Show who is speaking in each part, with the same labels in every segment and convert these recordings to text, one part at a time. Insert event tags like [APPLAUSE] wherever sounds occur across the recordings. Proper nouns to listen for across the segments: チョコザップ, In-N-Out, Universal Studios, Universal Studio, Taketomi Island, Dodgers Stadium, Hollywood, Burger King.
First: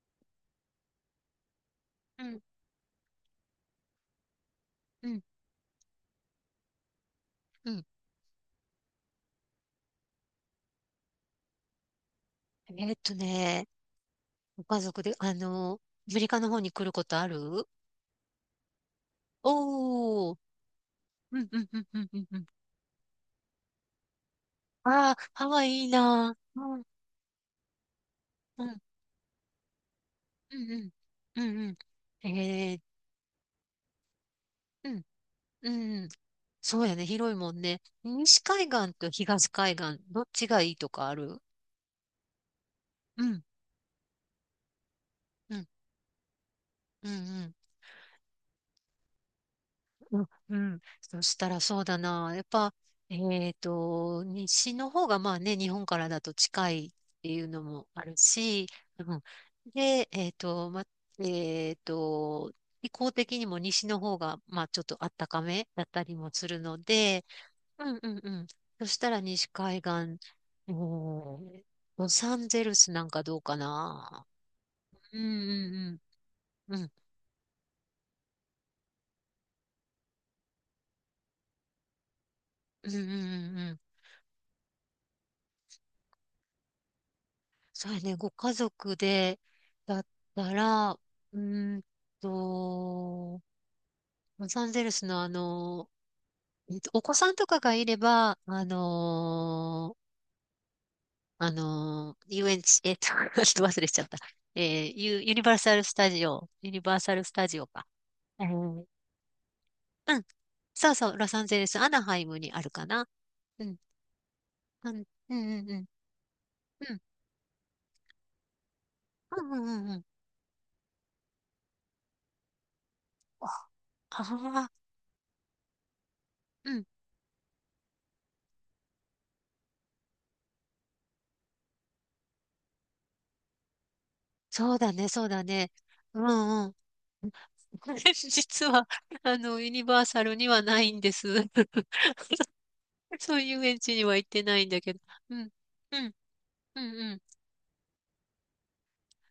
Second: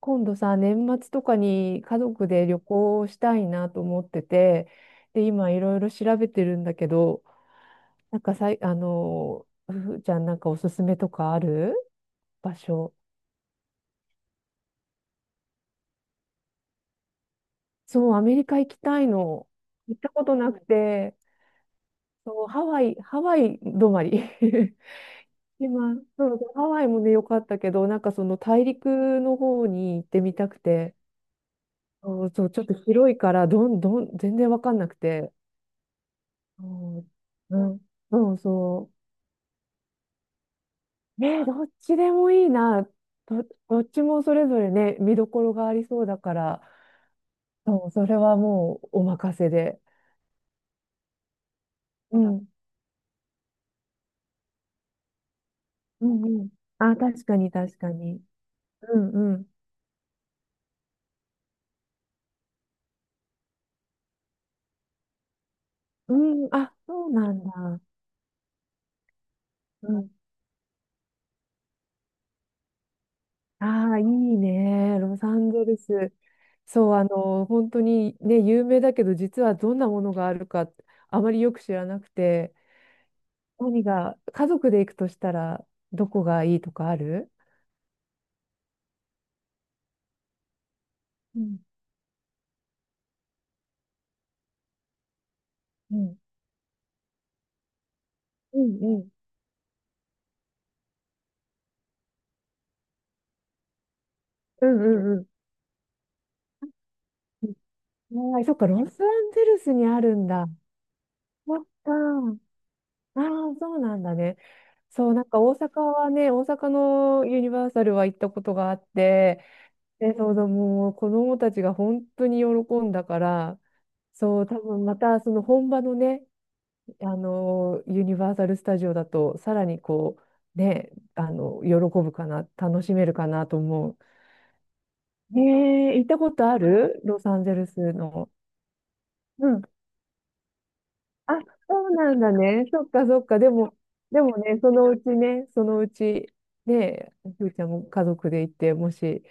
Speaker 1: 今度さ、年末とかに家
Speaker 2: う
Speaker 1: 族
Speaker 2: ん、
Speaker 1: で旅行したいなと思ってて、
Speaker 2: うん、
Speaker 1: で、今いろいろ調べてるんだけど、
Speaker 2: うん。
Speaker 1: なんかさい、ふふちゃんなんかおすすめとかある場
Speaker 2: えーっ
Speaker 1: 所？
Speaker 2: とね、ご家族で、アメリカの方に来ることある？
Speaker 1: そう、アメリカ行きたいの。行ったこ
Speaker 2: お
Speaker 1: と
Speaker 2: ー、
Speaker 1: なくて、
Speaker 2: うん、うん、うん、うん、うんう
Speaker 1: そう、
Speaker 2: ん。
Speaker 1: ハワイ、ハワイ止まり。[LAUGHS]
Speaker 2: ああ、ハワイいい
Speaker 1: 今、そ
Speaker 2: な
Speaker 1: うそう、
Speaker 2: ー。
Speaker 1: ハ
Speaker 2: うん、
Speaker 1: ワイもね、良かったけど、なんかその大
Speaker 2: うん、
Speaker 1: 陸の方に行ってみた
Speaker 2: う
Speaker 1: く
Speaker 2: ん、
Speaker 1: て、
Speaker 2: うん、うんう
Speaker 1: そ
Speaker 2: ん。
Speaker 1: うそう、ちょっと広いから、どんどん、全然わかんな
Speaker 2: う
Speaker 1: く
Speaker 2: ん、
Speaker 1: て。
Speaker 2: うん。そうや
Speaker 1: そ
Speaker 2: ね、
Speaker 1: う、
Speaker 2: 広いもん
Speaker 1: う
Speaker 2: ね。
Speaker 1: ん、そう
Speaker 2: 西海
Speaker 1: そ
Speaker 2: 岸と東海岸、どっちがいいとかあ
Speaker 1: う。ね
Speaker 2: る？
Speaker 1: え、どっちでもいいな。
Speaker 2: うん、
Speaker 1: どっちもそれぞれね、見どころ
Speaker 2: う
Speaker 1: が
Speaker 2: ん、
Speaker 1: ありそうだから、
Speaker 2: うん、うん。
Speaker 1: そう、それはもうお任せで。
Speaker 2: うん、うん。そしたらそうだ
Speaker 1: う
Speaker 2: な。やっ
Speaker 1: ん、
Speaker 2: ぱ、西の方がまあね、日本か
Speaker 1: う
Speaker 2: らだ
Speaker 1: ん、
Speaker 2: と
Speaker 1: うん。
Speaker 2: 近いっ
Speaker 1: あ、確
Speaker 2: て
Speaker 1: か
Speaker 2: いう
Speaker 1: に、
Speaker 2: の
Speaker 1: 確
Speaker 2: も
Speaker 1: か
Speaker 2: ある
Speaker 1: に。
Speaker 2: し、
Speaker 1: うん、
Speaker 2: うん、
Speaker 1: うん。
Speaker 2: で、えっと、気候的にも西の方が、まあちょっと暖かめだったり
Speaker 1: う
Speaker 2: もす
Speaker 1: ん、
Speaker 2: る
Speaker 1: あ、
Speaker 2: の
Speaker 1: そう
Speaker 2: で、
Speaker 1: なんだ。
Speaker 2: うんうんうん。そしたら西海岸、
Speaker 1: うん。
Speaker 2: おー、ロサンゼルスなんかどうか
Speaker 1: ああ、いい
Speaker 2: な。
Speaker 1: ね。ロ
Speaker 2: うんう
Speaker 1: サンゼル
Speaker 2: ん
Speaker 1: ス。
Speaker 2: うん。う
Speaker 1: そ
Speaker 2: ん
Speaker 1: う、本当にね、有名だけど、実はどんなものがあるか、あまりよく知らなくて、
Speaker 2: うんうんうん。
Speaker 1: 何が、家族で行くとしたら、どこがいいとかある？
Speaker 2: そうやね、ご家族でだったら、
Speaker 1: うん、
Speaker 2: ーんと、ロサンゼルスの
Speaker 1: うん、
Speaker 2: お子さんとかがいれば、
Speaker 1: うん、うん、
Speaker 2: 遊園地、[LAUGHS] ちょっと忘れちゃった。え
Speaker 1: うん、うん
Speaker 2: ユニバーサルスタジオ、ユニバーサルスタジオか。
Speaker 1: うん。はい、そっか、ロ
Speaker 2: う
Speaker 1: サンゼルスにある
Speaker 2: ん。
Speaker 1: んだ。
Speaker 2: そうそう、ロサンゼ
Speaker 1: そっ
Speaker 2: ルス、ア
Speaker 1: か。
Speaker 2: ナハイムにあるかな。
Speaker 1: ああ、
Speaker 2: う
Speaker 1: そ
Speaker 2: ん。
Speaker 1: うなんだね。
Speaker 2: うん、
Speaker 1: そう、なん
Speaker 2: うん、
Speaker 1: か大
Speaker 2: うん、う
Speaker 1: 阪
Speaker 2: ん。
Speaker 1: はね、大阪
Speaker 2: うん、
Speaker 1: のユニバーサルは行ったことがあっ
Speaker 2: う
Speaker 1: て、
Speaker 2: ん、うん、うん。うん、
Speaker 1: で、そうだ、もう子供たちが本当に喜んだか
Speaker 2: あ
Speaker 1: ら、
Speaker 2: あ
Speaker 1: そう、多
Speaker 2: ー、
Speaker 1: 分またその本場のね、
Speaker 2: うん。
Speaker 1: あの、ユニバーサル・スタジオだと、さらにこう、ね、喜ぶかな、楽しめるかなと思う。
Speaker 2: そうだね、そう
Speaker 1: え
Speaker 2: だね。
Speaker 1: え、行った
Speaker 2: う
Speaker 1: ことあ
Speaker 2: んうん。
Speaker 1: る？ロサンゼル
Speaker 2: [LAUGHS] こ
Speaker 1: ス
Speaker 2: れ
Speaker 1: の。
Speaker 2: 実は、
Speaker 1: うん。
Speaker 2: ユニバーサルにはないんで
Speaker 1: あ、
Speaker 2: す。
Speaker 1: そう
Speaker 2: [LAUGHS]
Speaker 1: なんだね。そっかそっ
Speaker 2: そ
Speaker 1: か。
Speaker 2: うい
Speaker 1: で
Speaker 2: う遊
Speaker 1: も、
Speaker 2: 園地には
Speaker 1: で
Speaker 2: 行っ
Speaker 1: も
Speaker 2: てな
Speaker 1: ね、
Speaker 2: いん
Speaker 1: そ
Speaker 2: だ
Speaker 1: の
Speaker 2: け
Speaker 1: う
Speaker 2: ど。
Speaker 1: ち
Speaker 2: う
Speaker 1: ね、
Speaker 2: ん、
Speaker 1: そのう
Speaker 2: うん、
Speaker 1: ち、
Speaker 2: うん、
Speaker 1: ね、
Speaker 2: うん、
Speaker 1: ふーちゃんも家族で行って、もし、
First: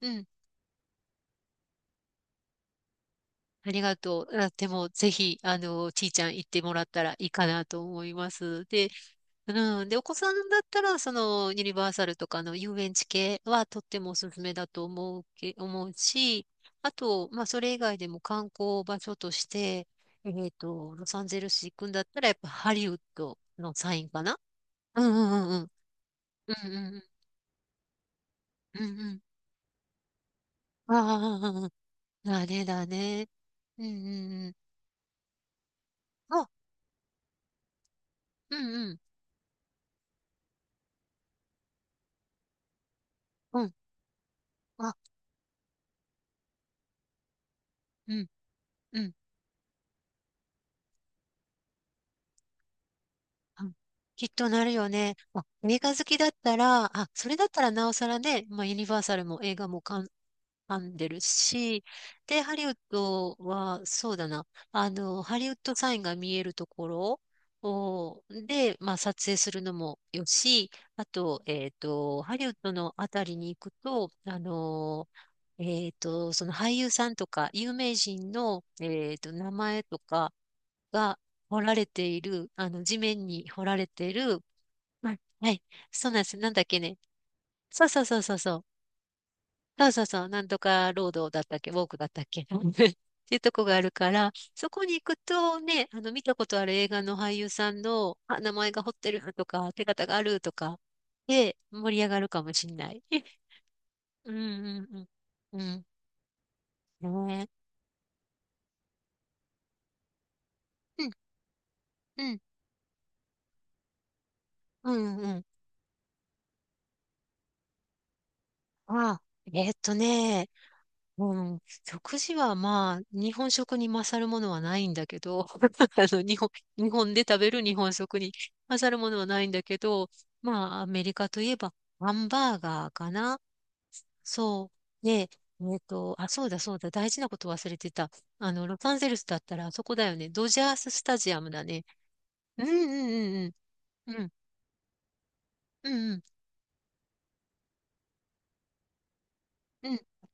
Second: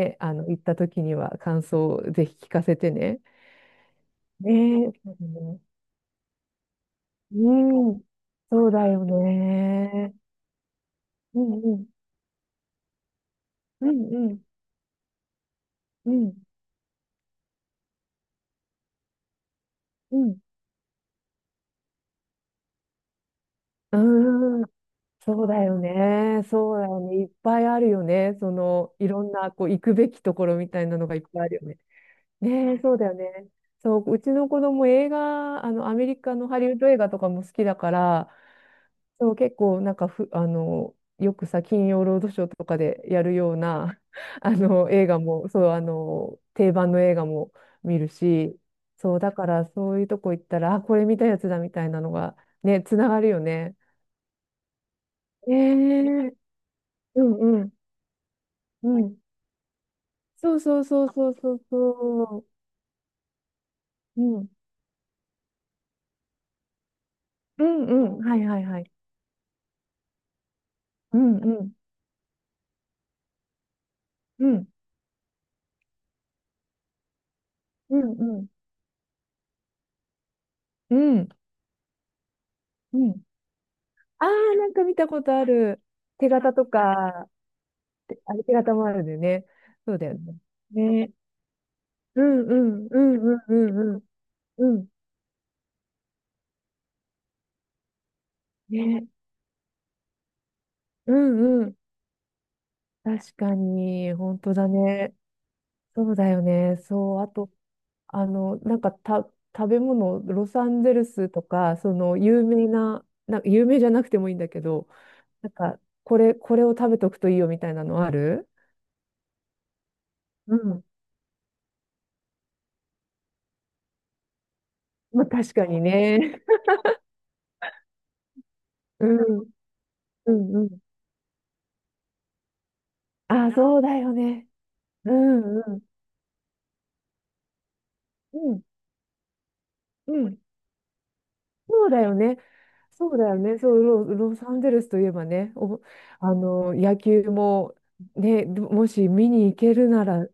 Speaker 2: うん。
Speaker 1: 行った時には感想をぜひ聞かせてね。
Speaker 2: ありがとう。あ、で
Speaker 1: ね
Speaker 2: も、
Speaker 1: え、
Speaker 2: ぜ
Speaker 1: そうだ
Speaker 2: ひ、
Speaker 1: ね。
Speaker 2: ちいちゃん行ってもらったらいいか
Speaker 1: う
Speaker 2: なと
Speaker 1: ん、
Speaker 2: 思います。
Speaker 1: そうだ
Speaker 2: で、
Speaker 1: よ
Speaker 2: うん。で、お子
Speaker 1: ね。
Speaker 2: さんだったら、そ
Speaker 1: う
Speaker 2: の、
Speaker 1: ん
Speaker 2: ユニ
Speaker 1: うん、
Speaker 2: バーサルとかの遊園地系はとっ
Speaker 1: う
Speaker 2: ても
Speaker 1: ん
Speaker 2: お
Speaker 1: う
Speaker 2: すす
Speaker 1: ん、
Speaker 2: めだと思う
Speaker 1: うん、
Speaker 2: し、あと、まあ、それ以外でも観光場所として、
Speaker 1: うん。
Speaker 2: ロサンゼルス行くんだったら、やっぱハリウッドのサ
Speaker 1: う
Speaker 2: インかな？
Speaker 1: ーん、
Speaker 2: うんう
Speaker 1: そう
Speaker 2: んうんう
Speaker 1: だ
Speaker 2: ん。
Speaker 1: よね。
Speaker 2: うん
Speaker 1: そうだ
Speaker 2: うんう
Speaker 1: よ
Speaker 2: ん。
Speaker 1: ね。いっぱいあるよね。そ
Speaker 2: うんう
Speaker 1: の、い
Speaker 2: ん。
Speaker 1: ろんな、こう、行くべきところみたいなのがいっぱいあるよ
Speaker 2: ああ、
Speaker 1: ね。
Speaker 2: だね、
Speaker 1: ねえ、
Speaker 2: だ
Speaker 1: そうだよ
Speaker 2: ね。
Speaker 1: ね。
Speaker 2: うんう
Speaker 1: そう、うち
Speaker 2: ん
Speaker 1: の
Speaker 2: うん。
Speaker 1: 子供映画、アメリカの
Speaker 2: あ、
Speaker 1: ハリウッド映画とかも好きだから、
Speaker 2: うんうん。
Speaker 1: そう、結構、なんかふ、よくさ、金曜ロードショーとかでやるよう
Speaker 2: うん。
Speaker 1: な、[LAUGHS]
Speaker 2: あ、
Speaker 1: 映画も、そう、定番の映画も見る
Speaker 2: うん
Speaker 1: し、
Speaker 2: うん。
Speaker 1: そう、だから、そういうとこ行ったら、あ、これ見たやつだみたいなのが、ね、つながるよ
Speaker 2: うん、
Speaker 1: ね。
Speaker 2: きっとなるよね。あ、
Speaker 1: え
Speaker 2: 映画好きだっ
Speaker 1: え、
Speaker 2: たら、あ、
Speaker 1: う
Speaker 2: それだっ
Speaker 1: んう
Speaker 2: たら
Speaker 1: ん
Speaker 2: なおさらね、まあ、ユニ
Speaker 1: う
Speaker 2: バーサ
Speaker 1: ん。
Speaker 2: ルも映画も
Speaker 1: そう
Speaker 2: 噛
Speaker 1: そう
Speaker 2: ん
Speaker 1: そ
Speaker 2: で
Speaker 1: う
Speaker 2: る
Speaker 1: そうそう
Speaker 2: し、で、
Speaker 1: そ
Speaker 2: ハリウッドは、そう
Speaker 1: う。
Speaker 2: だ
Speaker 1: う
Speaker 2: な、
Speaker 1: ん。
Speaker 2: ハリウッドサインが見えるところ
Speaker 1: うんうん。
Speaker 2: を、
Speaker 1: はいはい
Speaker 2: で、
Speaker 1: はい。
Speaker 2: まあ、撮影するのもよし、あ
Speaker 1: うん
Speaker 2: と、
Speaker 1: うん。
Speaker 2: ハリウッドのあたりに行くと、
Speaker 1: うん。
Speaker 2: その俳優さんとか、有名
Speaker 1: うん
Speaker 2: 人
Speaker 1: うん。
Speaker 2: の、名前とか
Speaker 1: う
Speaker 2: が
Speaker 1: ん。
Speaker 2: 彫られている、地
Speaker 1: うん。
Speaker 2: 面に彫られてい
Speaker 1: ああ、
Speaker 2: る、
Speaker 1: なんか見た
Speaker 2: はい、
Speaker 1: ことあ
Speaker 2: はい。
Speaker 1: る。
Speaker 2: そうなんで
Speaker 1: 手
Speaker 2: す。なん
Speaker 1: 形
Speaker 2: だっ
Speaker 1: と
Speaker 2: けね。
Speaker 1: か、
Speaker 2: そうそうそ
Speaker 1: て
Speaker 2: う
Speaker 1: あ
Speaker 2: そう
Speaker 1: れ手
Speaker 2: そう。
Speaker 1: 形もあるんだよね。
Speaker 2: そう
Speaker 1: そう
Speaker 2: そう
Speaker 1: だよ
Speaker 2: そう、
Speaker 1: ね。
Speaker 2: なんとかロー
Speaker 1: ね。
Speaker 2: ドだったっけ、ウォークだった
Speaker 1: う
Speaker 2: っ
Speaker 1: んう
Speaker 2: け、うん [LAUGHS] っ
Speaker 1: んうんう
Speaker 2: ていう
Speaker 1: ん
Speaker 2: と
Speaker 1: う
Speaker 2: こが
Speaker 1: ん
Speaker 2: ある
Speaker 1: うん。
Speaker 2: から、そ
Speaker 1: う
Speaker 2: こ
Speaker 1: ん。
Speaker 2: に行くとね、見たことある映画の俳優さんの、あ、名前が彫っ
Speaker 1: ね。
Speaker 2: てるとか、手形があるとか、
Speaker 1: う
Speaker 2: で、
Speaker 1: んうん。
Speaker 2: 盛り上がるかもしんない。
Speaker 1: 確
Speaker 2: [LAUGHS]
Speaker 1: かに、
Speaker 2: うん
Speaker 1: 本当だ
Speaker 2: うん
Speaker 1: ね。
Speaker 2: うん。
Speaker 1: そうだよね。
Speaker 2: う
Speaker 1: そう。
Speaker 2: ん。
Speaker 1: あ
Speaker 2: ね
Speaker 1: と、なんかた、食べ物、ロサンゼ
Speaker 2: え。
Speaker 1: ル
Speaker 2: うん
Speaker 1: スとか、その
Speaker 2: うん。
Speaker 1: 有名な、な、有名じゃなくてもいいんだけど、
Speaker 2: うんうん。
Speaker 1: なんか、これを食べとくといいよみたいなのある？
Speaker 2: あ、えーっとね、
Speaker 1: うん。
Speaker 2: うん、食事はまあ、日本食に勝るものはないんだけ
Speaker 1: まあ、
Speaker 2: ど、
Speaker 1: 確かに
Speaker 2: [LAUGHS] あの、日
Speaker 1: ね。
Speaker 2: 本、日本で食べる日本食に勝る
Speaker 1: う
Speaker 2: ものはな
Speaker 1: ん、
Speaker 2: いんだけど、
Speaker 1: うん、う
Speaker 2: ま
Speaker 1: ん。
Speaker 2: あ、アメリカといえば、ハンバーガーかな。
Speaker 1: あ、そうだよね。
Speaker 2: そう。
Speaker 1: う
Speaker 2: で、
Speaker 1: ん、うん、
Speaker 2: あ、そうだそうだ、大事なこと忘れてた。
Speaker 1: うん、
Speaker 2: ロサンゼルスだったらあそこだよ
Speaker 1: う
Speaker 2: ね。
Speaker 1: ん。
Speaker 2: ドジャーススタジアムだね。
Speaker 1: そうだよね。
Speaker 2: うん
Speaker 1: そうだよ
Speaker 2: うんうん
Speaker 1: ね、そう、ロ、
Speaker 2: うん。うん
Speaker 1: ロサンゼルスといえばね、お、
Speaker 2: うん
Speaker 1: あの野球も、ね、もし見に行け
Speaker 2: う
Speaker 1: る
Speaker 2: ん。うん。
Speaker 1: なら、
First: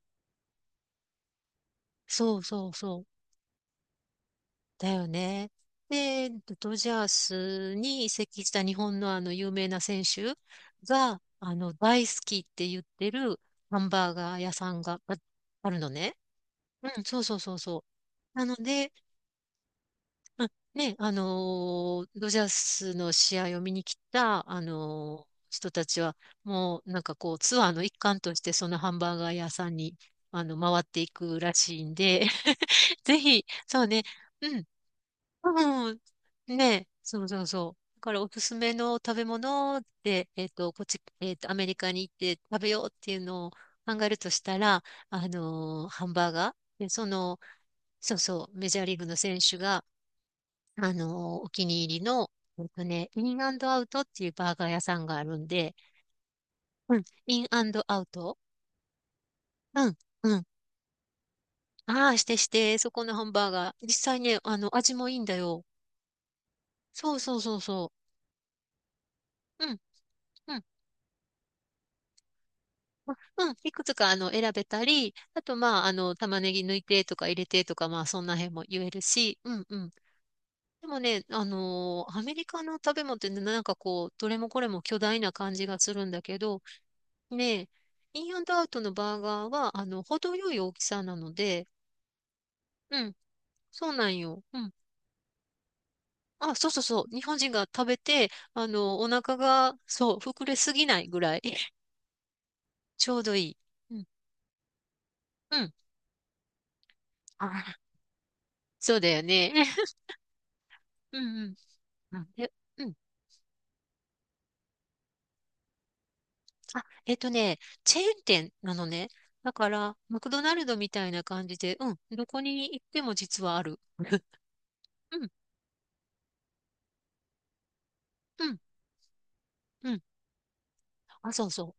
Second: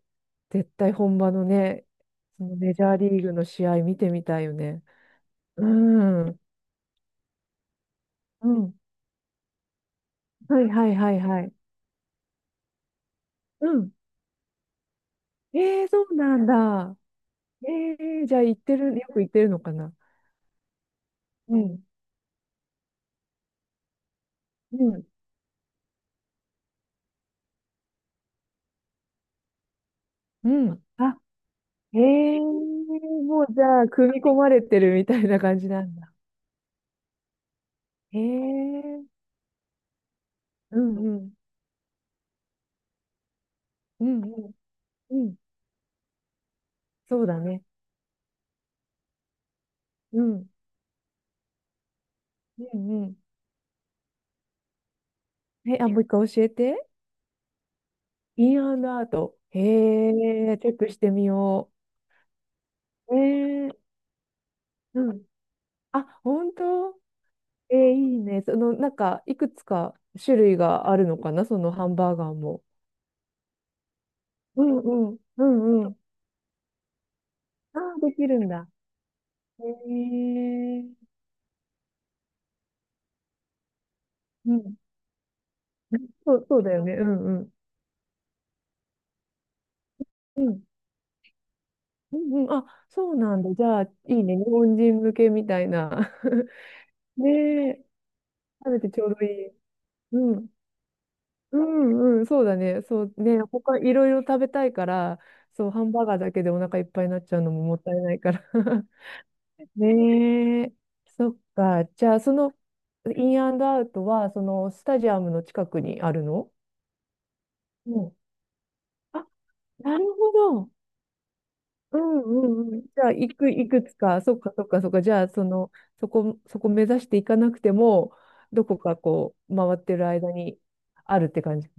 Speaker 1: 絶対本場のね、
Speaker 2: そう
Speaker 1: その
Speaker 2: そう
Speaker 1: メジャー
Speaker 2: そう。
Speaker 1: リーグの試合見てみたいよね。
Speaker 2: だよね。
Speaker 1: うん、
Speaker 2: で、
Speaker 1: うん、
Speaker 2: ドジャースに移籍した日本のあの有名な選手
Speaker 1: はいはいはい
Speaker 2: が、
Speaker 1: はい。
Speaker 2: 大好きって言ってる
Speaker 1: う
Speaker 2: ハン
Speaker 1: ん。
Speaker 2: バーガー屋さんがあるの
Speaker 1: そう
Speaker 2: ね。
Speaker 1: なん
Speaker 2: う
Speaker 1: だ。
Speaker 2: ん、そうそうそうそ
Speaker 1: えじ
Speaker 2: う。
Speaker 1: ゃあ
Speaker 2: なの
Speaker 1: 行って
Speaker 2: で、
Speaker 1: る、よく行ってるのかな？
Speaker 2: まあ、ね、
Speaker 1: うん、
Speaker 2: ドジャースの試合を見に来た、
Speaker 1: うん、
Speaker 2: 人たちは、もうなんかこう、ツアーの一環として、そのハンバーガー屋さんに、
Speaker 1: うん。
Speaker 2: 回ってい
Speaker 1: あ、
Speaker 2: くらしいんで、[LAUGHS] ぜ
Speaker 1: も
Speaker 2: ひ、
Speaker 1: うじ
Speaker 2: そ
Speaker 1: ゃあ、
Speaker 2: うね、
Speaker 1: 組み込ま
Speaker 2: う
Speaker 1: れ
Speaker 2: ん。
Speaker 1: てるみたいな感じな
Speaker 2: う
Speaker 1: ん
Speaker 2: ん。
Speaker 1: だ。
Speaker 2: ねえ、そうそうそう。だか
Speaker 1: え
Speaker 2: らおすすめの
Speaker 1: ー、
Speaker 2: 食べ物で、
Speaker 1: う
Speaker 2: こっ
Speaker 1: ん
Speaker 2: ち、
Speaker 1: うん、
Speaker 2: アメリカに行って食べようっていうのを考
Speaker 1: う
Speaker 2: える
Speaker 1: ん
Speaker 2: と
Speaker 1: う
Speaker 2: し
Speaker 1: ん。
Speaker 2: たら、
Speaker 1: うん、
Speaker 2: ハンバーガー。で、
Speaker 1: そうだね。
Speaker 2: そうそう、メジャーリーグの選手が、
Speaker 1: うん。
Speaker 2: あのーお気に入りの、
Speaker 1: うんう
Speaker 2: インアウトっていうバーガー屋さんがあるん
Speaker 1: ん。
Speaker 2: で、
Speaker 1: え、あ、もう一回教えて。
Speaker 2: うん、インアウト。
Speaker 1: インアンドアウト。へ
Speaker 2: うん、うん。
Speaker 1: え、チェックしてみよ
Speaker 2: ああ、してして、そこの
Speaker 1: う。え
Speaker 2: ハンバーガー。
Speaker 1: え、
Speaker 2: 実際ね、味も
Speaker 1: う
Speaker 2: いい
Speaker 1: ん。
Speaker 2: んだよ。
Speaker 1: あ、本当？
Speaker 2: そうそうそうそ
Speaker 1: いいね。その、なんか、いくつ
Speaker 2: う。うん。
Speaker 1: か種
Speaker 2: う
Speaker 1: 類
Speaker 2: ん。
Speaker 1: があるのかな、そのハンバーガーも。
Speaker 2: まあうん、いくつか選べ
Speaker 1: うん
Speaker 2: た
Speaker 1: う
Speaker 2: り、
Speaker 1: ん。
Speaker 2: あ
Speaker 1: う
Speaker 2: とまあ、
Speaker 1: んうん。
Speaker 2: 玉ねぎ抜いてとか入れてと
Speaker 1: あ
Speaker 2: か、
Speaker 1: あ、
Speaker 2: まあ、
Speaker 1: で
Speaker 2: そん
Speaker 1: き
Speaker 2: な
Speaker 1: るん
Speaker 2: 辺も
Speaker 1: だ。
Speaker 2: 言えるし、う
Speaker 1: へ
Speaker 2: んうん。
Speaker 1: え、
Speaker 2: でもね、アメリカの食べ物ってねなんかこう、どれも
Speaker 1: う
Speaker 2: これ
Speaker 1: ん。
Speaker 2: も巨大な感じがするんだ
Speaker 1: そ
Speaker 2: け
Speaker 1: う、そ
Speaker 2: ど、
Speaker 1: うだよね。うんうん。
Speaker 2: ね、インアンドアウトのバーガーは、程
Speaker 1: う
Speaker 2: よい
Speaker 1: ん。
Speaker 2: 大きさなので、
Speaker 1: うんうん。あ、
Speaker 2: う
Speaker 1: そ
Speaker 2: ん、
Speaker 1: うなんだ。じゃあ、い
Speaker 2: そうなん
Speaker 1: いね。
Speaker 2: よ。
Speaker 1: 日
Speaker 2: うん。
Speaker 1: 本人向けみたいな。[LAUGHS]
Speaker 2: あ、そうそうそう。日
Speaker 1: ね
Speaker 2: 本人が
Speaker 1: え、
Speaker 2: 食べて、
Speaker 1: [LAUGHS] 食べてちょ
Speaker 2: お
Speaker 1: うどい
Speaker 2: 腹
Speaker 1: い。
Speaker 2: が、そう、
Speaker 1: う
Speaker 2: 膨
Speaker 1: ん。
Speaker 2: れすぎないぐらい、
Speaker 1: う
Speaker 2: [LAUGHS]
Speaker 1: んうん、そうだね。そ
Speaker 2: ち
Speaker 1: う
Speaker 2: ょうど
Speaker 1: ね、
Speaker 2: いい。
Speaker 1: 他い
Speaker 2: うん、
Speaker 1: ろいろ食べたいから、
Speaker 2: う
Speaker 1: そう、
Speaker 2: ん。
Speaker 1: ハンバーガーだけでお腹いっぱいになっちゃう
Speaker 2: あ
Speaker 1: のも
Speaker 2: ー、
Speaker 1: もったいないから。[LAUGHS]
Speaker 2: そうだよね。[LAUGHS]
Speaker 1: ねえ、
Speaker 2: うん、
Speaker 1: そっ
Speaker 2: うん。
Speaker 1: か。じゃ
Speaker 2: う
Speaker 1: あ、
Speaker 2: ん、
Speaker 1: そ
Speaker 2: で、
Speaker 1: の、
Speaker 2: うん、
Speaker 1: インアンドアウトは、その、スタジアムの近くにあるの？
Speaker 2: あ、チェ
Speaker 1: う
Speaker 2: ー
Speaker 1: ん。
Speaker 2: ン店なのね。
Speaker 1: あ、
Speaker 2: だから、
Speaker 1: なる
Speaker 2: マク
Speaker 1: ほ
Speaker 2: ドナル
Speaker 1: ど。
Speaker 2: ドみたいな感じで、うん、
Speaker 1: うん
Speaker 2: どこ
Speaker 1: う
Speaker 2: に
Speaker 1: んうん。
Speaker 2: 行っ
Speaker 1: じ
Speaker 2: て
Speaker 1: ゃあ、
Speaker 2: も
Speaker 1: い
Speaker 2: 実
Speaker 1: く、
Speaker 2: はあ
Speaker 1: い
Speaker 2: る。
Speaker 1: くつか、そっかそっかそっか。じ
Speaker 2: う
Speaker 1: ゃあ、
Speaker 2: ん、
Speaker 1: その、そこ目指していかなくても、
Speaker 2: うん、
Speaker 1: どこかこう、回っ
Speaker 2: う
Speaker 1: て
Speaker 2: ん。
Speaker 1: る間にあるっ
Speaker 2: あ、
Speaker 1: て
Speaker 2: そう
Speaker 1: 感
Speaker 2: そ
Speaker 1: じ？
Speaker 2: う。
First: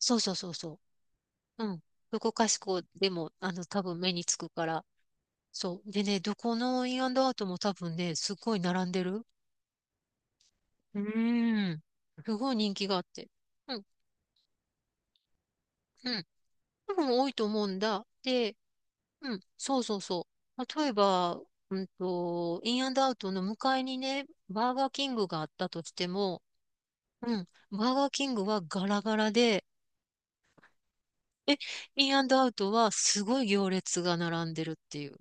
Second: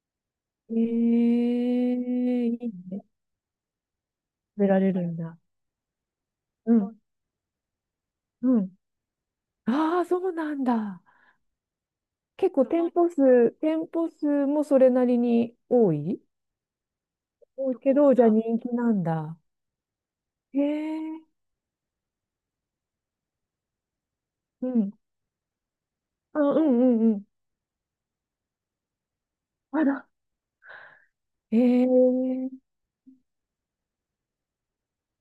Speaker 2: そうそうそう
Speaker 1: え
Speaker 2: そう。うん。どこか
Speaker 1: え、い
Speaker 2: し
Speaker 1: い
Speaker 2: こ
Speaker 1: ね。
Speaker 2: でも、多分目につく
Speaker 1: 食
Speaker 2: か
Speaker 1: べら
Speaker 2: ら。
Speaker 1: れるんだ。
Speaker 2: そう。でね、どこ
Speaker 1: う
Speaker 2: のイ
Speaker 1: ん。
Speaker 2: ンアウトも多分ね、すごい
Speaker 1: うん。
Speaker 2: 並んでる。
Speaker 1: ああ、そうなん
Speaker 2: う
Speaker 1: だ。
Speaker 2: ーん。す
Speaker 1: 結
Speaker 2: ごい
Speaker 1: 構
Speaker 2: 人気
Speaker 1: 店
Speaker 2: があっ
Speaker 1: 舗
Speaker 2: て。
Speaker 1: 数、
Speaker 2: うん、
Speaker 1: 店舗数もそれなりに多
Speaker 2: う
Speaker 1: い
Speaker 2: ん。多分多いと思う
Speaker 1: 多い
Speaker 2: ん
Speaker 1: け
Speaker 2: だ。
Speaker 1: ど、じゃあ
Speaker 2: で、
Speaker 1: 人気なん
Speaker 2: う
Speaker 1: だ。
Speaker 2: ん、そうそうそ
Speaker 1: へ
Speaker 2: う。例え
Speaker 1: え。
Speaker 2: ば、インアンドアウトの向かいにね、
Speaker 1: う
Speaker 2: バーガー
Speaker 1: ん。
Speaker 2: キングがあったとして
Speaker 1: あ、
Speaker 2: も、
Speaker 1: うんうんうん。
Speaker 2: うん、バーガーキングはガラガラで、
Speaker 1: あら。
Speaker 2: え、
Speaker 1: へ
Speaker 2: インアンドア
Speaker 1: え。
Speaker 2: ウトはすごい行列が並んでるっていう。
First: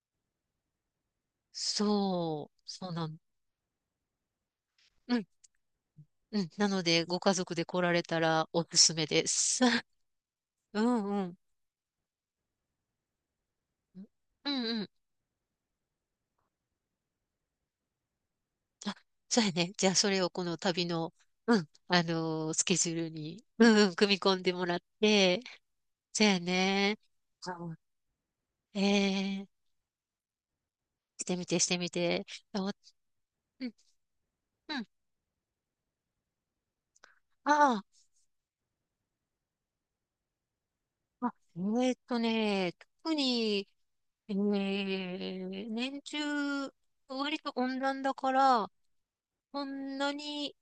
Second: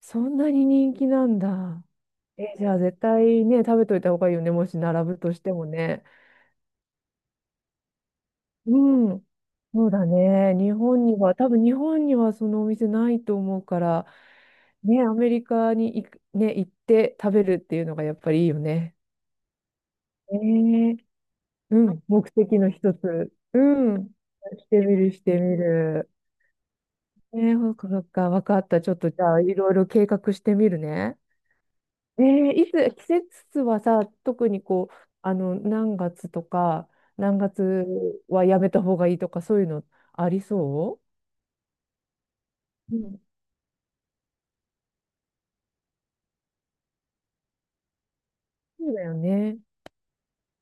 Speaker 1: そんなに人気なんだ。
Speaker 2: そ
Speaker 1: え、
Speaker 2: う、
Speaker 1: じゃあ
Speaker 2: そう
Speaker 1: 絶
Speaker 2: なの。
Speaker 1: 対ね、食べといた方がいいよね。もし並
Speaker 2: う
Speaker 1: ぶ
Speaker 2: ん、
Speaker 1: としてもね。
Speaker 2: うん。なので、ご家族で来られたらおすすめ
Speaker 1: うん。
Speaker 2: です。[LAUGHS]
Speaker 1: そうだね。日
Speaker 2: う
Speaker 1: 本
Speaker 2: ん
Speaker 1: に
Speaker 2: う
Speaker 1: は、
Speaker 2: ん。
Speaker 1: 多分日本にはそのお店ないと思うから、
Speaker 2: うんうん。
Speaker 1: ね、アメリカに行く、ね、行って食べるっていうのがやっぱりいいよ
Speaker 2: あ、
Speaker 1: ね。
Speaker 2: そうやね。じゃあ、それを
Speaker 1: え
Speaker 2: この旅
Speaker 1: え、
Speaker 2: の、うん、
Speaker 1: うん。目的
Speaker 2: ス
Speaker 1: の
Speaker 2: ケジュ
Speaker 1: 一
Speaker 2: ール
Speaker 1: つ。
Speaker 2: に、
Speaker 1: う
Speaker 2: うんうん、
Speaker 1: ん。
Speaker 2: 組み込んでも
Speaker 1: し
Speaker 2: ら
Speaker 1: て
Speaker 2: っ
Speaker 1: みる、して
Speaker 2: て、
Speaker 1: みる。
Speaker 2: そうやね。
Speaker 1: ね、そっ
Speaker 2: あ、
Speaker 1: か、そっか、わかった。ちょっとじゃあ、
Speaker 2: ええ、
Speaker 1: いろいろ計画してみるね。
Speaker 2: してみて、してみて。あ、お、う
Speaker 1: いつ、季節
Speaker 2: ん、
Speaker 1: はさ、特に
Speaker 2: うん。
Speaker 1: こう、何月とか、何
Speaker 2: あ
Speaker 1: 月はやめた方がいいとか、そういうのありそ
Speaker 2: あ、あ、えーっとね、特
Speaker 1: う？
Speaker 2: に、えー年中、割と温暖だから、
Speaker 1: そうだよね。
Speaker 2: そんなに、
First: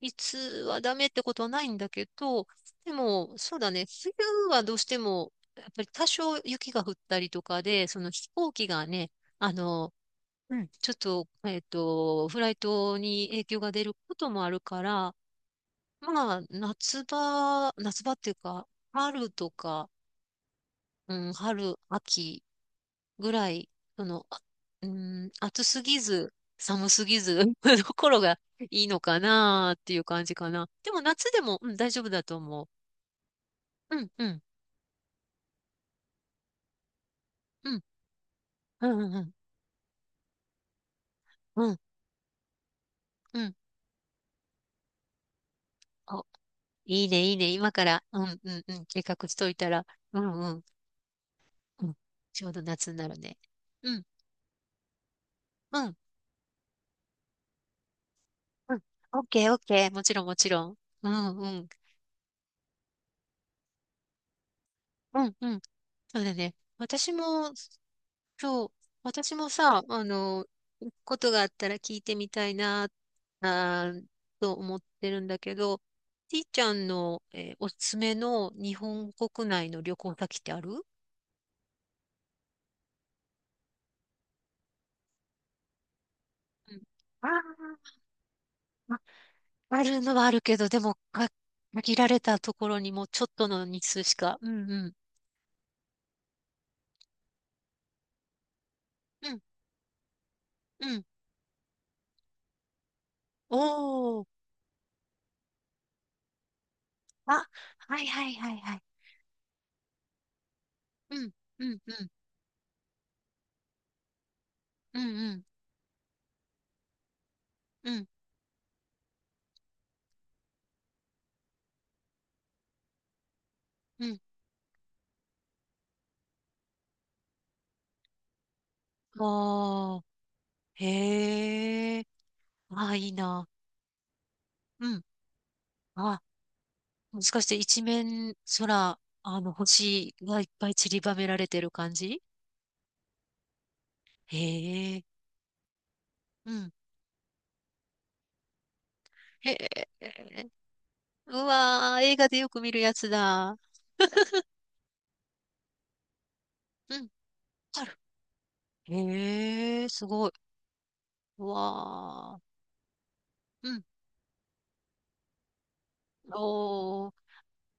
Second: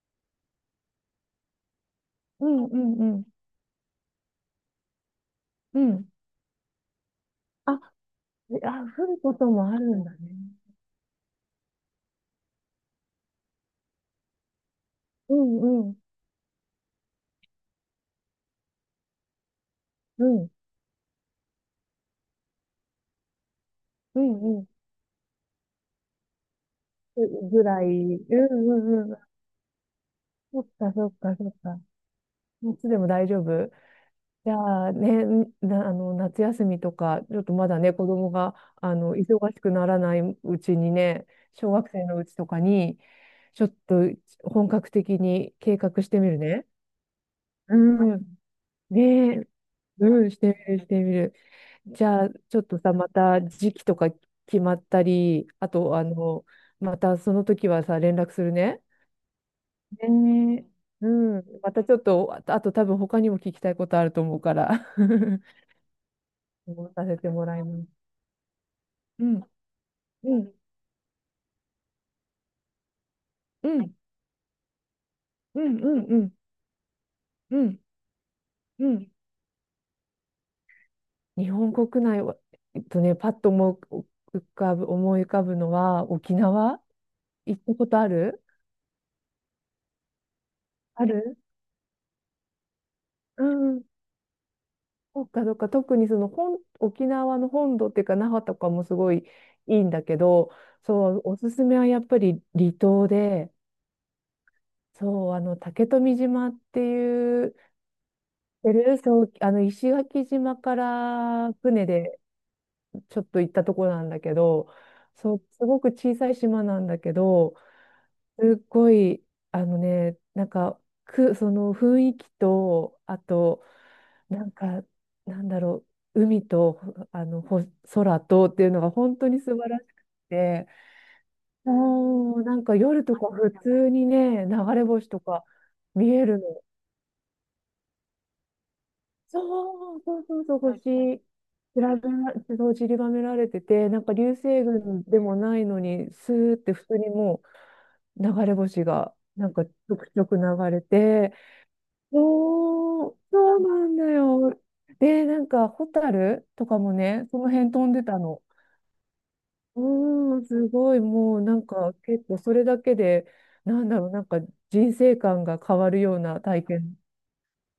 Speaker 2: いつはダメってことはないんだけ
Speaker 1: う
Speaker 2: ど、
Speaker 1: んう
Speaker 2: で
Speaker 1: んうん。
Speaker 2: も、そうだね、冬はどうしても、やっ
Speaker 1: う
Speaker 2: ぱり多
Speaker 1: ん。
Speaker 2: 少雪が降ったりとか
Speaker 1: あ、
Speaker 2: で、その飛行
Speaker 1: で
Speaker 2: 機
Speaker 1: あ、
Speaker 2: が
Speaker 1: 降
Speaker 2: ね、
Speaker 1: ること
Speaker 2: あ
Speaker 1: もある
Speaker 2: の、
Speaker 1: んだね。
Speaker 2: うん、ちょっと、フライトに影響が出ることもあるから、
Speaker 1: うんうん。
Speaker 2: まあ、夏場っていうか、春とか、
Speaker 1: うん。
Speaker 2: うん、春、秋ぐらい、そ
Speaker 1: う
Speaker 2: の、
Speaker 1: んうん。
Speaker 2: うん、暑すぎず、寒すぎ
Speaker 1: ぐ
Speaker 2: ず、
Speaker 1: ぐら
Speaker 2: [LAUGHS]
Speaker 1: い。う
Speaker 2: ところ
Speaker 1: ん
Speaker 2: が
Speaker 1: う
Speaker 2: いいの
Speaker 1: んうん。
Speaker 2: かなっていう感じか
Speaker 1: そっ
Speaker 2: な。で
Speaker 1: か
Speaker 2: も
Speaker 1: そっ
Speaker 2: 夏
Speaker 1: か
Speaker 2: で
Speaker 1: そっ
Speaker 2: も、うん、
Speaker 1: か。
Speaker 2: 大丈夫だと思
Speaker 1: いつでも大丈夫。
Speaker 2: う。うん、うん、
Speaker 1: じゃあね、な、夏休みとか、ちょっとま
Speaker 2: う
Speaker 1: だ
Speaker 2: ん、
Speaker 1: ね、子供が、
Speaker 2: うん、うん、
Speaker 1: 忙しくならないうちにね、小
Speaker 2: うん、
Speaker 1: 学生のうちとかに、
Speaker 2: うん。
Speaker 1: ちょっと本格的に計画して
Speaker 2: お、
Speaker 1: みるね。
Speaker 2: いいね、いいね。今
Speaker 1: う
Speaker 2: から、う
Speaker 1: ん。
Speaker 2: ん、うん、うん、計画
Speaker 1: ね
Speaker 2: し
Speaker 1: え。
Speaker 2: といたら、う
Speaker 1: うん、
Speaker 2: ん、
Speaker 1: してみ
Speaker 2: うん、
Speaker 1: る、してみる。
Speaker 2: うん。
Speaker 1: じゃあ、
Speaker 2: ちょう
Speaker 1: ちょ
Speaker 2: ど
Speaker 1: っと
Speaker 2: 夏
Speaker 1: さ、
Speaker 2: にな
Speaker 1: ま
Speaker 2: るね。
Speaker 1: た時期と
Speaker 2: うん、
Speaker 1: か決まったり、あ
Speaker 2: うん、
Speaker 1: と、またその時はさ、連絡する
Speaker 2: う
Speaker 1: ね。
Speaker 2: ん。オッケー、オッケー。もちろん、もち
Speaker 1: ねえ、
Speaker 2: ろん。う
Speaker 1: う
Speaker 2: ん、
Speaker 1: ん。
Speaker 2: うん。
Speaker 1: またちょっと、あとあと多分他にも聞きたいことあると思うから、
Speaker 2: うん
Speaker 1: [LAUGHS]
Speaker 2: うん。そうだね。
Speaker 1: 思させてもらいます。
Speaker 2: そう、
Speaker 1: う
Speaker 2: 私
Speaker 1: ん、
Speaker 2: もさ、
Speaker 1: うん、
Speaker 2: ことがあったら聞いてみたいな、
Speaker 1: う
Speaker 2: あ
Speaker 1: ん、
Speaker 2: ーと思ってるんだけ
Speaker 1: うん、う
Speaker 2: ど、
Speaker 1: ん、うん、
Speaker 2: ちいちゃんの、
Speaker 1: う
Speaker 2: おす
Speaker 1: ん、
Speaker 2: すめの日
Speaker 1: う
Speaker 2: 本
Speaker 1: ん。
Speaker 2: 国内の旅行先ってある？う
Speaker 1: 日本国内は、パッと思う、浮かぶ、思い浮かぶのは、沖縄
Speaker 2: ん、
Speaker 1: 行ったこ
Speaker 2: あ
Speaker 1: とある？
Speaker 2: ー、あるのはあるけど、でも、
Speaker 1: ある。
Speaker 2: 限られたところにもうちょっ
Speaker 1: う
Speaker 2: との
Speaker 1: ん、
Speaker 2: 日数しか。うんうん。
Speaker 1: そっかそっか、特にその本、沖縄の本土っていうか、那覇とかもすごい
Speaker 2: うん
Speaker 1: いいんだけど、
Speaker 2: うん。
Speaker 1: そう、おすすめはやっぱり離島で、
Speaker 2: おー。
Speaker 1: そう、竹富島ってい
Speaker 2: あ、
Speaker 1: う、
Speaker 2: はいはいはい
Speaker 1: 知って
Speaker 2: はい。
Speaker 1: る？そう、石垣島か
Speaker 2: うん
Speaker 1: ら
Speaker 2: うん
Speaker 1: 船
Speaker 2: うん。
Speaker 1: でちょっと行ったところなんだけど、
Speaker 2: うんう
Speaker 1: そ
Speaker 2: ん
Speaker 1: う、すごく小さい島なんだけど、
Speaker 2: うん
Speaker 1: すっごい、あのね、なんか、く、その雰囲気と、あと、
Speaker 2: うん。
Speaker 1: なんか、なんだろう、海と、ほ、空とっていうのが本当に素晴らし
Speaker 2: ああ。
Speaker 1: くて、
Speaker 2: へえ。
Speaker 1: もう、なんか
Speaker 2: ああ、
Speaker 1: 夜
Speaker 2: いい
Speaker 1: とか
Speaker 2: な。
Speaker 1: 普通にね、流れ
Speaker 2: うん。
Speaker 1: 星とか見
Speaker 2: あ、
Speaker 1: えるの。
Speaker 2: もしかして一面空、
Speaker 1: そう
Speaker 2: 星
Speaker 1: そうそ
Speaker 2: がい
Speaker 1: う
Speaker 2: っ
Speaker 1: そう、
Speaker 2: ぱい
Speaker 1: 星、
Speaker 2: 散りばめられてる
Speaker 1: 散
Speaker 2: 感
Speaker 1: らば
Speaker 2: じ？
Speaker 1: そう散りばめられてて、なんか流
Speaker 2: へ
Speaker 1: 星
Speaker 2: え。
Speaker 1: 群でもないのに、ス
Speaker 2: う
Speaker 1: ーっ
Speaker 2: ん。
Speaker 1: て普通にもう流れ星が、な
Speaker 2: へ
Speaker 1: んかち
Speaker 2: え。
Speaker 1: ょくちょく流れて、
Speaker 2: うわー、映画でよく見るやつ
Speaker 1: おー、そ
Speaker 2: だ。
Speaker 1: うなんだよ。で、なんか、ホタルとかも
Speaker 2: うん。
Speaker 1: ね、その辺
Speaker 2: あ
Speaker 1: 飛ん
Speaker 2: る。
Speaker 1: でたの。う
Speaker 2: へえ、すごい。
Speaker 1: ーん、すごい、もう
Speaker 2: う
Speaker 1: なんか、結構
Speaker 2: わ
Speaker 1: それだけで、
Speaker 2: ー。う
Speaker 1: な
Speaker 2: ん。
Speaker 1: んだろう、なんか人生観が変わるような体験
Speaker 2: おー、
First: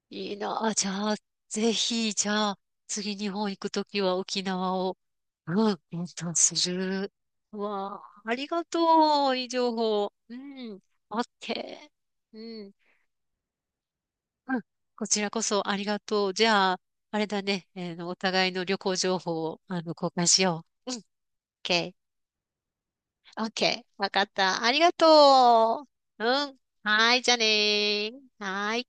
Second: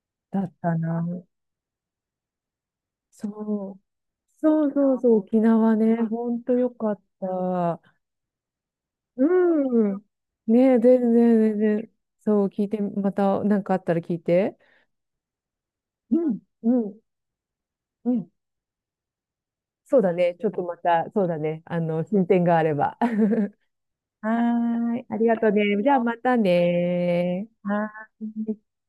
Speaker 2: いい
Speaker 1: だっ
Speaker 2: な。あ、
Speaker 1: た
Speaker 2: じゃあ、
Speaker 1: な。
Speaker 2: ぜひ、じゃあ、次日本行く
Speaker 1: そう。
Speaker 2: ときは沖
Speaker 1: そう
Speaker 2: 縄
Speaker 1: そ
Speaker 2: を。
Speaker 1: うそう、沖
Speaker 2: う
Speaker 1: 縄
Speaker 2: ん、
Speaker 1: ね、
Speaker 2: インスタ
Speaker 1: ほ
Speaker 2: ン
Speaker 1: んと
Speaker 2: ス
Speaker 1: よ
Speaker 2: す
Speaker 1: かっ
Speaker 2: る。う
Speaker 1: た。
Speaker 2: わあ、ありがとう。いい情
Speaker 1: うん。
Speaker 2: 報。う
Speaker 1: ねえ、
Speaker 2: ん。
Speaker 1: 全
Speaker 2: オッ
Speaker 1: 然、全
Speaker 2: ケ
Speaker 1: 然。
Speaker 2: ー。
Speaker 1: そう、聞
Speaker 2: う
Speaker 1: い
Speaker 2: ん。
Speaker 1: て、また、なんかあったら聞い
Speaker 2: う
Speaker 1: て。
Speaker 2: ん。こちらこそありが
Speaker 1: う
Speaker 2: とう。
Speaker 1: ん、
Speaker 2: じゃあ、
Speaker 1: うん、
Speaker 2: あれだね。えーの、
Speaker 1: う
Speaker 2: お
Speaker 1: ん。
Speaker 2: 互いの旅行情報を、
Speaker 1: そう
Speaker 2: 交
Speaker 1: だ
Speaker 2: 換
Speaker 1: ね。
Speaker 2: し
Speaker 1: ちょっと
Speaker 2: よ
Speaker 1: ま
Speaker 2: う。うん。オッ
Speaker 1: た、そうだね。
Speaker 2: ケ
Speaker 1: 進展があれば。[LAUGHS]
Speaker 2: ー、オッケー、わかっ
Speaker 1: は
Speaker 2: た。ありが
Speaker 1: ーい。ありがとうね。
Speaker 2: と
Speaker 1: じゃあま
Speaker 2: う。う
Speaker 1: た
Speaker 2: ん。はーい。じゃあね
Speaker 1: ね。は
Speaker 2: ー。
Speaker 1: ーい。
Speaker 2: はーい。